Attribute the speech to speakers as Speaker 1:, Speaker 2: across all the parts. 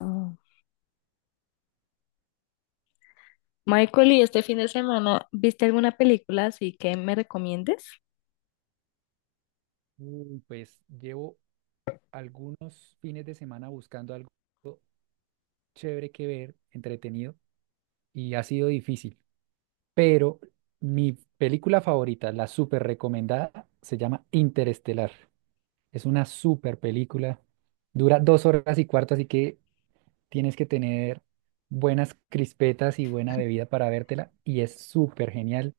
Speaker 1: Oh. Michael, ¿y este fin de semana viste alguna película así que me recomiendes?
Speaker 2: Uy, pues llevo algunos fines de semana buscando algo chévere que ver, entretenido, y ha sido difícil. Pero mi película favorita, la súper recomendada, se llama Interestelar. Es una súper película. Dura 2 horas y cuarto, así que tienes que tener buenas crispetas y buena bebida para vértela. Y es súper genial.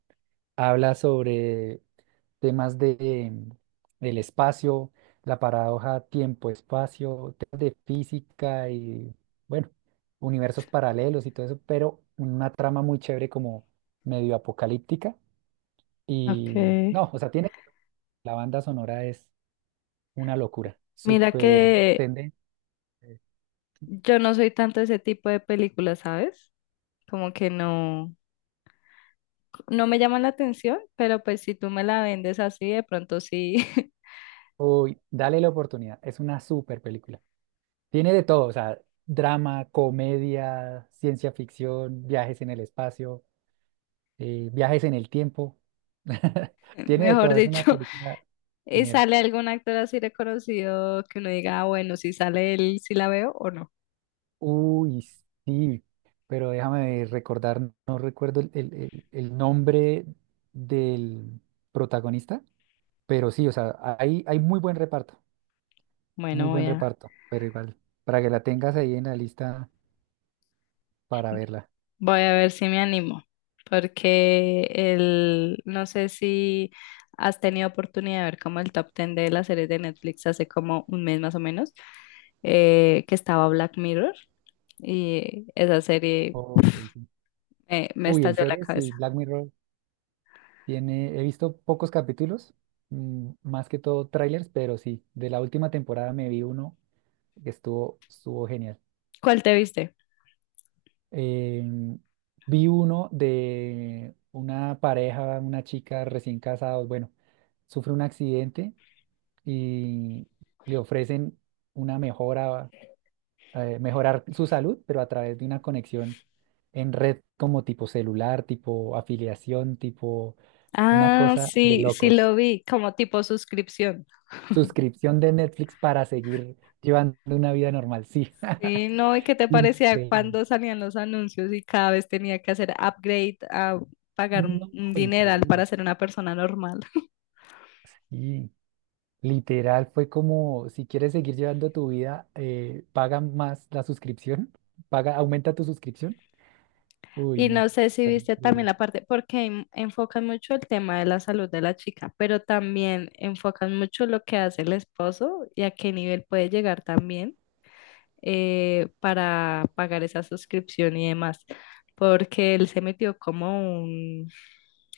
Speaker 2: Habla sobre temas de el espacio, la paradoja tiempo-espacio, temas de física y, bueno, universos paralelos y todo eso, pero una trama muy chévere como medio apocalíptica y,
Speaker 1: Okay.
Speaker 2: no, o sea, tiene, la banda sonora es una locura,
Speaker 1: Mira
Speaker 2: súper
Speaker 1: que
Speaker 2: tendente.
Speaker 1: yo no soy tanto de ese tipo de películas, ¿sabes? Como que no, no me llaman la atención, pero pues si tú me la vendes así, de pronto sí.
Speaker 2: Uy, dale la oportunidad, es una súper película. Tiene de todo, o sea, drama, comedia, ciencia ficción, viajes en el espacio. Viajes en el tiempo. Tiene de
Speaker 1: Mejor
Speaker 2: todo, es una
Speaker 1: dicho,
Speaker 2: película
Speaker 1: ¿y
Speaker 2: genial.
Speaker 1: sale algún actor así reconocido que uno diga, ah, bueno, si sale él, si la veo o no?
Speaker 2: Uy, sí, pero déjame recordar, no recuerdo el nombre del protagonista, pero sí, o sea, hay muy
Speaker 1: Bueno,
Speaker 2: buen
Speaker 1: voy a,
Speaker 2: reparto, pero igual, para que la tengas ahí en la lista para verla.
Speaker 1: voy a ver si me animo, porque no sé si has tenido oportunidad de ver como el top 10 de las series de Netflix hace como un mes más o menos, que estaba Black Mirror y esa serie
Speaker 2: Ok, sí.
Speaker 1: me
Speaker 2: Uy, en
Speaker 1: estalló la
Speaker 2: series, sí,
Speaker 1: cabeza.
Speaker 2: Black Mirror tiene, he visto pocos capítulos, más que todo trailers, pero sí, de la última temporada me vi uno que estuvo genial.
Speaker 1: ¿Cuál te viste?
Speaker 2: Em, Vi uno de una pareja, una chica recién casados, bueno, sufre un accidente y le ofrecen una mejora, mejorar su salud, pero a través de una conexión en red como tipo celular, tipo afiliación, tipo una
Speaker 1: Ah,
Speaker 2: cosa de
Speaker 1: sí, sí
Speaker 2: locos.
Speaker 1: lo vi, como tipo suscripción.
Speaker 2: Suscripción de Netflix para seguir llevando una vida normal, sí.
Speaker 1: Sí, no, ¿y qué te parecía
Speaker 2: Increíble.
Speaker 1: cuando salían los anuncios y cada vez tenía que hacer upgrade a pagar un
Speaker 2: No,
Speaker 1: un dineral para
Speaker 2: increíble.
Speaker 1: ser una persona normal?
Speaker 2: Y literal fue como, si quieres seguir llevando tu vida, paga más la suscripción, paga, aumenta tu suscripción. Uy,
Speaker 1: Y
Speaker 2: no.
Speaker 1: no sé si
Speaker 2: Fue
Speaker 1: viste también
Speaker 2: increíble.
Speaker 1: la parte, porque enfocan mucho el tema de la salud de la chica, pero también enfocan mucho lo que hace el esposo y a qué nivel puede llegar también, para pagar esa suscripción y demás, porque él se metió como un,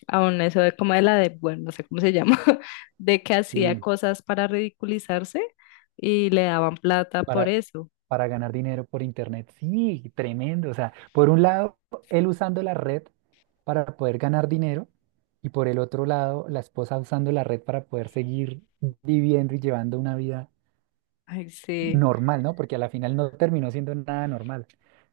Speaker 1: a un eso de como bueno, no sé cómo se llama, de que hacía
Speaker 2: Sí,
Speaker 1: cosas para ridiculizarse y le daban plata por
Speaker 2: para,
Speaker 1: eso.
Speaker 2: para ganar dinero por internet. Sí, tremendo. O sea, por un lado, él usando la red para poder ganar dinero y por el otro lado, la esposa usando la red para poder seguir viviendo y llevando una vida
Speaker 1: Ay, sí.
Speaker 2: normal, ¿no? Porque a la final no terminó siendo nada normal.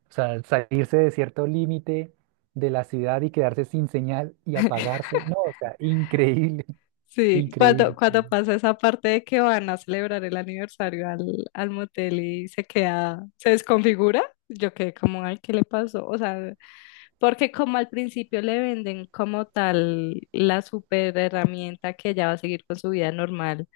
Speaker 2: O sea, salirse de cierto límite de la ciudad y quedarse sin señal y apagarse, no, o sea, increíble,
Speaker 1: Sí,
Speaker 2: increíble.
Speaker 1: cuando
Speaker 2: Increíble.
Speaker 1: pasa esa parte de que van a celebrar el aniversario al motel y se queda, se desconfigura, yo quedé como, ay, ¿qué le pasó? O sea, porque como al principio le venden como tal la super herramienta que ella va a seguir con su vida normal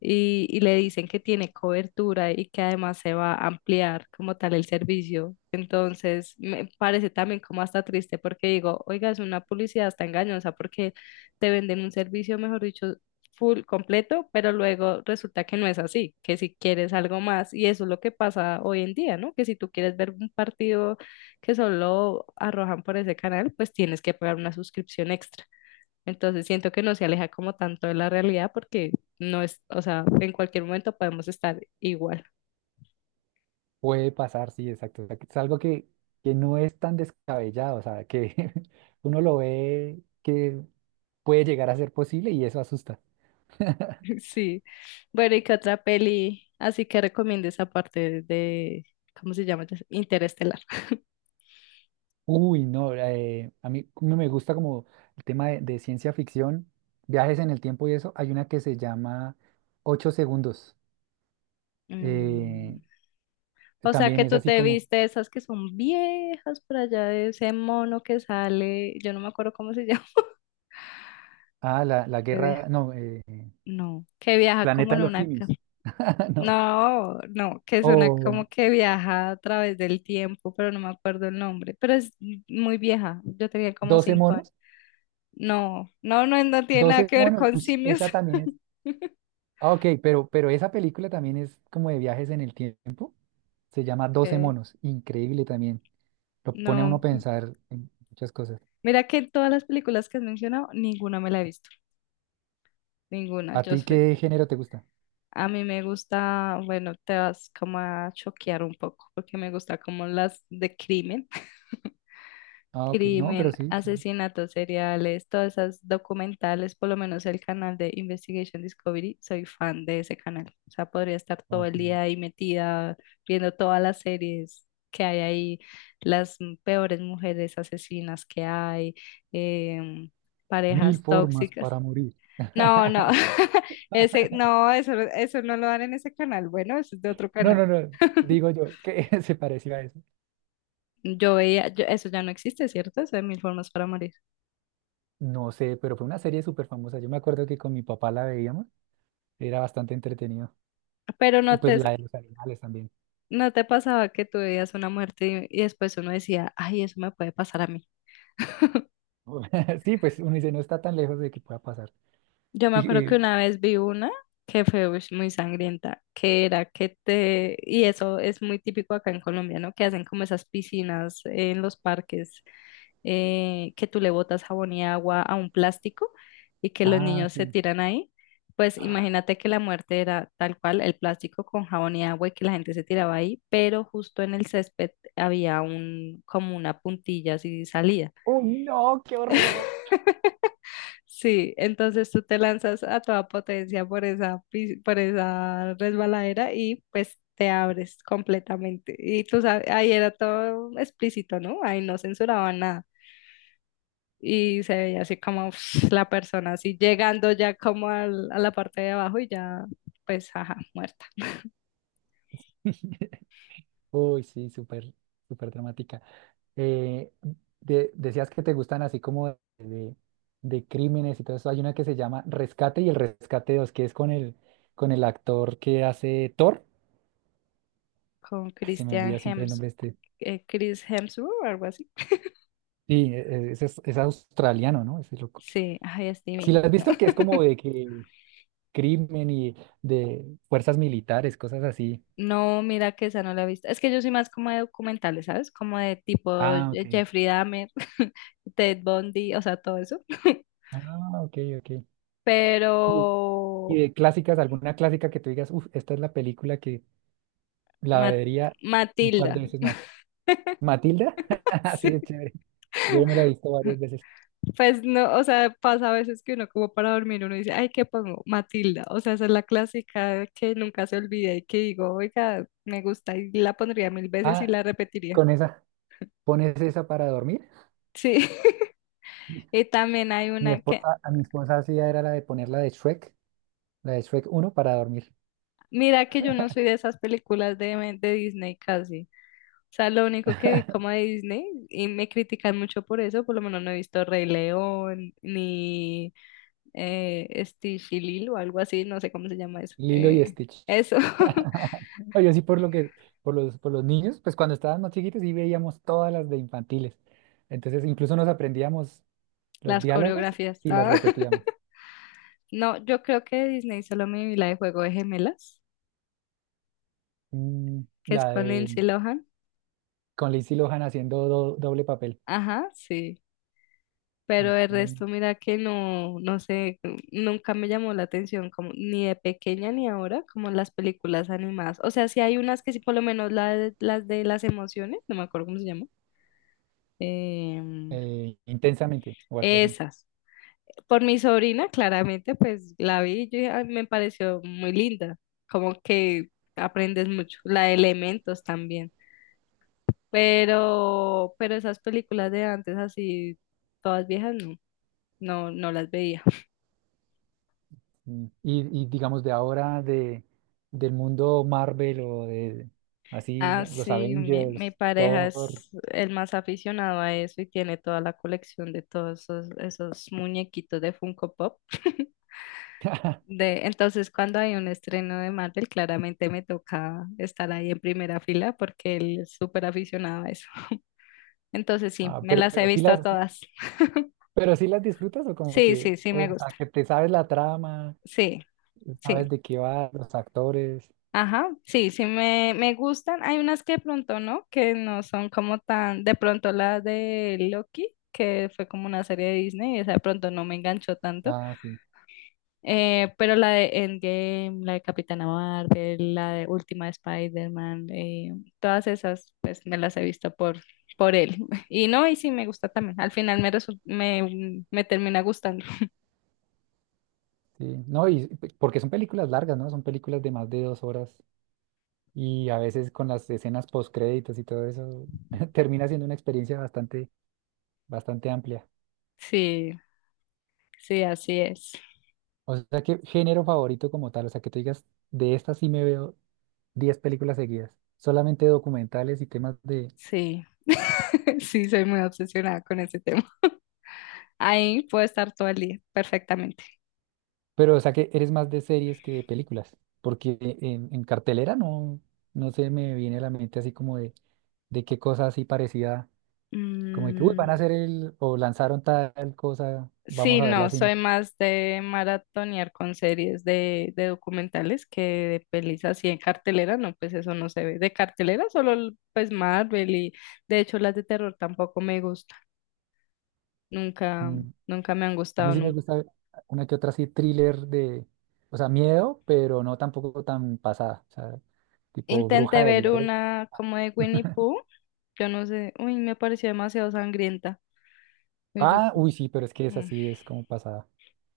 Speaker 1: y le dicen que tiene cobertura y que además se va a ampliar como tal el servicio. Entonces, me parece también como hasta triste porque digo, oiga, es una publicidad hasta engañosa porque te venden un servicio, mejor dicho, full completo, pero luego resulta que no es así, que si quieres algo más. Y eso es lo que pasa hoy en día, ¿no? Que si tú quieres ver un partido que solo arrojan por ese canal, pues tienes que pagar una suscripción extra. Entonces siento que no se aleja como tanto de la realidad porque no es, o sea, en cualquier momento podemos estar igual.
Speaker 2: Puede pasar, sí, exacto. O sea, que es algo que no es tan descabellado, o sea, que uno lo ve que puede llegar a ser posible y eso asusta.
Speaker 1: Sí. Bueno, ¿y qué otra peli así que recomiendes aparte de, ¿cómo se llama? Interestelar.
Speaker 2: Uy, no, a mí no me gusta como el tema de ciencia ficción, viajes en el tiempo y eso. Hay una que se llama Ocho Segundos.
Speaker 1: Mm.
Speaker 2: eh,
Speaker 1: O sea
Speaker 2: También
Speaker 1: que
Speaker 2: es
Speaker 1: tú
Speaker 2: así
Speaker 1: te
Speaker 2: como,
Speaker 1: viste esas que son viejas por allá de ese mono que sale, yo no me acuerdo cómo se llama.
Speaker 2: ah, la
Speaker 1: Que viaja,
Speaker 2: guerra, no,
Speaker 1: no, que viaja como
Speaker 2: Planeta
Speaker 1: en
Speaker 2: de los
Speaker 1: una,
Speaker 2: Simios, no,
Speaker 1: no, no, que es una
Speaker 2: o
Speaker 1: como que viaja a través del tiempo, pero no me acuerdo el nombre, pero es muy vieja, yo tenía como
Speaker 2: Doce
Speaker 1: cinco años.
Speaker 2: monos,
Speaker 1: No, no, no, no tiene nada
Speaker 2: Doce
Speaker 1: que ver
Speaker 2: monos,
Speaker 1: con
Speaker 2: uy,
Speaker 1: simios.
Speaker 2: esa también es, ah, ok, pero esa película también es como de viajes en el tiempo, se llama Doce
Speaker 1: Que
Speaker 2: monos, increíble también, lo pone a uno
Speaker 1: no,
Speaker 2: a pensar en muchas cosas.
Speaker 1: mira que en todas las películas que has mencionado, ninguna me la he visto, ninguna,
Speaker 2: ¿A
Speaker 1: yo
Speaker 2: ti
Speaker 1: soy.
Speaker 2: qué género te gusta?
Speaker 1: A mí me gusta, bueno, te vas como a choquear un poco, porque me gusta como las de crimen.
Speaker 2: Ah, ok. No, pero
Speaker 1: Crimen,
Speaker 2: sí. Ya.
Speaker 1: asesinatos seriales, todas esas documentales, por lo menos el canal de Investigation Discovery, soy fan de ese canal. O sea, podría estar todo el
Speaker 2: Ok.
Speaker 1: día ahí metida viendo todas las series que hay ahí, las peores mujeres asesinas que hay, em,
Speaker 2: Mil
Speaker 1: parejas
Speaker 2: formas
Speaker 1: tóxicas.
Speaker 2: para morir.
Speaker 1: No, no, ese, no, eso no lo dan en ese canal. Bueno, eso es de otro
Speaker 2: No,
Speaker 1: canal.
Speaker 2: no, no. Digo yo, que ¿se pareció a eso?
Speaker 1: Yo veía, eso ya no existe, ¿cierto? Eso de mil formas para morir.
Speaker 2: No sé, pero fue una serie súper famosa. Yo me acuerdo que con mi papá la veíamos. Era bastante entretenido.
Speaker 1: Pero
Speaker 2: Y pues la de los animales también.
Speaker 1: ¿no te pasaba que tú veías una muerte y después uno decía, ay, eso me puede pasar a mí?
Speaker 2: Sí, pues uno dice, no está tan lejos de que pueda pasar.
Speaker 1: Yo me
Speaker 2: Y,
Speaker 1: acuerdo que
Speaker 2: eh,
Speaker 1: una vez vi una que fue ush, muy sangrienta, que era que te, y eso es muy típico acá en Colombia, ¿no? Que hacen como esas piscinas en los parques, que tú le botas jabón y agua a un plástico y que los
Speaker 2: ah,
Speaker 1: niños se
Speaker 2: sí.
Speaker 1: tiran ahí, pues imagínate que la muerte era tal cual, el plástico con jabón y agua y que la gente se tiraba ahí, pero justo en el césped había un, como una puntilla así salida.
Speaker 2: ¡Oh, no! ¡Qué horror!
Speaker 1: Sí, entonces tú te lanzas a toda potencia por esa, por esa resbaladera y pues te abres completamente. Y tú sabes, ahí era todo explícito, ¿no? Ahí no censuraban nada. Y se veía así como la persona así llegando ya como a la parte de abajo y ya pues ajá, muerta.
Speaker 2: Uy, sí, súper, súper dramática. Eh, Decías que te gustan así como de crímenes y todo eso. Hay una que se llama Rescate y el Rescate 2 que es con con el actor que hace Thor.
Speaker 1: Con
Speaker 2: Ah, se me
Speaker 1: Christian
Speaker 2: olvida siempre el
Speaker 1: Hems,
Speaker 2: nombre de este.
Speaker 1: Chris Hemsworth o algo así.
Speaker 2: Sí, ese es australiano, ¿no? Ese loco.
Speaker 1: Sí, ay, es
Speaker 2: Si lo
Speaker 1: divino.
Speaker 2: has visto, que es como de que crimen y de fuerzas militares, cosas así.
Speaker 1: No, mira que esa no la he visto. Es que yo soy más como de documentales, ¿sabes? Como de tipo
Speaker 2: Ah, ok.
Speaker 1: Jeffrey Dahmer, Ted Bundy, o sea, todo eso.
Speaker 2: Ah, ok, ok.
Speaker 1: Pero
Speaker 2: Y y de clásicas, alguna clásica que tú digas, uff, esta es la película la
Speaker 1: Ma-
Speaker 2: vería un par de
Speaker 1: Matilda.
Speaker 2: veces más. Matilda, sí es chévere. Yo me la he visto
Speaker 1: Sí.
Speaker 2: varias veces.
Speaker 1: Pues no, o sea, pasa a veces que uno como para dormir, uno dice, ay, ¿qué pongo? Matilda, o sea, esa es la clásica que nunca se olvida y que digo, oiga, me gusta y la pondría mil veces y
Speaker 2: Ah,
Speaker 1: la repetiría.
Speaker 2: con esa, pones esa para dormir.
Speaker 1: Sí. Y también hay
Speaker 2: Mi
Speaker 1: una que,
Speaker 2: esposa, a mi esposa hacía era la de poner la de Shrek uno para dormir.
Speaker 1: mira que yo no soy de esas películas de Disney casi, o sea, lo único que vi como de Disney y me critican mucho por eso, por lo menos no he visto Rey León ni, Stitch y Lilo o algo así, no sé cómo se llama eso.
Speaker 2: Lilo y Stitch.
Speaker 1: Eso.
Speaker 2: No, yo sí por lo por por los niños, pues cuando estaban más chiquitos sí veíamos todas las de infantiles. Entonces incluso nos aprendíamos los
Speaker 1: Las
Speaker 2: diálogos
Speaker 1: coreografías.
Speaker 2: y las
Speaker 1: Ah.
Speaker 2: repetíamos.
Speaker 1: No, yo creo que de Disney solo me vi la de Juego de Gemelas, que es
Speaker 2: La
Speaker 1: con Lindsay
Speaker 2: de
Speaker 1: Lohan.
Speaker 2: con Lindsay Lohan haciendo doble papel.
Speaker 1: Ajá, sí. Pero el
Speaker 2: Mm,
Speaker 1: resto, mira que no, no sé, nunca me llamó la atención, como, ni de pequeña ni ahora, como las películas animadas. O sea, sí hay unas que sí, por lo menos las de las emociones, no me acuerdo cómo se llama. em,
Speaker 2: Intensamente o algo así.
Speaker 1: Esas. Por mi sobrina, claramente, pues la vi y yo dije, "Ay, me pareció muy linda, como que aprendes mucho, la de elementos también, pero esas películas de antes así, todas viejas, no, no, no las veía.
Speaker 2: Y digamos de ahora del mundo Marvel o de así
Speaker 1: Ah,
Speaker 2: los
Speaker 1: sí, mi
Speaker 2: Avengers,
Speaker 1: pareja es
Speaker 2: Thor.
Speaker 1: el más aficionado a eso y tiene toda la colección de todos esos, esos muñequitos de Funko Pop. De, entonces, cuando hay un estreno de Marvel, claramente me toca estar ahí en primera fila porque él es súper aficionado a eso. Entonces, sí,
Speaker 2: Ah,
Speaker 1: me las he
Speaker 2: pero sí
Speaker 1: visto todas.
Speaker 2: pero sí las disfrutas o como
Speaker 1: Sí, sí,
Speaker 2: que,
Speaker 1: sí,
Speaker 2: o
Speaker 1: me
Speaker 2: sea,
Speaker 1: gusta.
Speaker 2: que te sabes la trama,
Speaker 1: Sí, sí.
Speaker 2: sabes de qué va, los actores.
Speaker 1: Ajá, sí, sí, me gustan. Hay unas que de pronto no, que no son como tan, de pronto la de Loki, que fue como una serie de Disney, esa de pronto no me enganchó tanto.
Speaker 2: Ah, sí,
Speaker 1: Pero la de Endgame, la de Capitana Marvel, la de Última de Spider-Man, todas esas, pues me las he visto por él. Y no, y sí me gusta también. Al final me, me, me termina gustando.
Speaker 2: sí. No, y porque son películas largas, ¿no? Son películas de más de 2 horas. Y a veces con las escenas post créditos y todo eso, termina siendo una experiencia bastante, bastante amplia.
Speaker 1: Sí, sí, así es.
Speaker 2: O sea, que género favorito como tal, o sea, que tú digas, de estas sí me veo 10 películas seguidas, solamente documentales y temas de...
Speaker 1: Sí. Sí, soy muy obsesionada con ese tema. Ahí puedo estar todo el día, perfectamente.
Speaker 2: Pero, o sea, que eres más de series que de películas, porque en cartelera no, no se me viene a la mente así como de qué cosa así parecida, como de que, uy, van a
Speaker 1: Mm.
Speaker 2: hacer el, o lanzaron tal cosa, vamos
Speaker 1: Sí,
Speaker 2: a verla al
Speaker 1: no,
Speaker 2: cine.
Speaker 1: soy más de maratonear con series de documentales que de pelis así en cartelera, no, pues eso no se ve. De cartelera solo pues Marvel, y de hecho las de terror tampoco me gustan, nunca,
Speaker 2: Mm,
Speaker 1: nunca me han
Speaker 2: a mí
Speaker 1: gustado
Speaker 2: sí me
Speaker 1: nunca.
Speaker 2: gusta una que otra así thriller o sea, miedo, pero no tampoco tan pasada, o sea, tipo
Speaker 1: Intenté
Speaker 2: Bruja de
Speaker 1: ver
Speaker 2: Blair.
Speaker 1: una como de Winnie Pooh, yo no sé, uy, me pareció demasiado sangrienta. Y yo,
Speaker 2: Ah, uy, sí, pero es que es
Speaker 1: mm,
Speaker 2: así, es como pasada.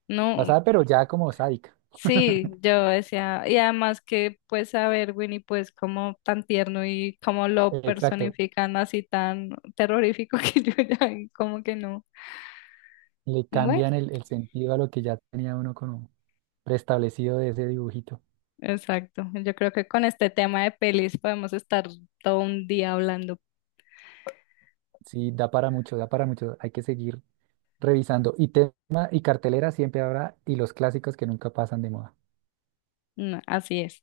Speaker 1: no.
Speaker 2: Pasada, pero ya como sádica.
Speaker 1: Sí, yo decía, y además que pues a ver, Winnie, pues como tan tierno y como lo
Speaker 2: Exacto.
Speaker 1: personifican así tan terrorífico que yo ya como que no.
Speaker 2: Le
Speaker 1: Bueno,
Speaker 2: cambian el sentido a lo que ya tenía uno como preestablecido de ese dibujito.
Speaker 1: exacto. Yo creo que con este tema de pelis podemos estar todo un día hablando.
Speaker 2: Sí, da para mucho, da para mucho. Hay que seguir revisando. Y tema y cartelera siempre habrá, y los clásicos que nunca pasan de moda.
Speaker 1: Mm. Así es.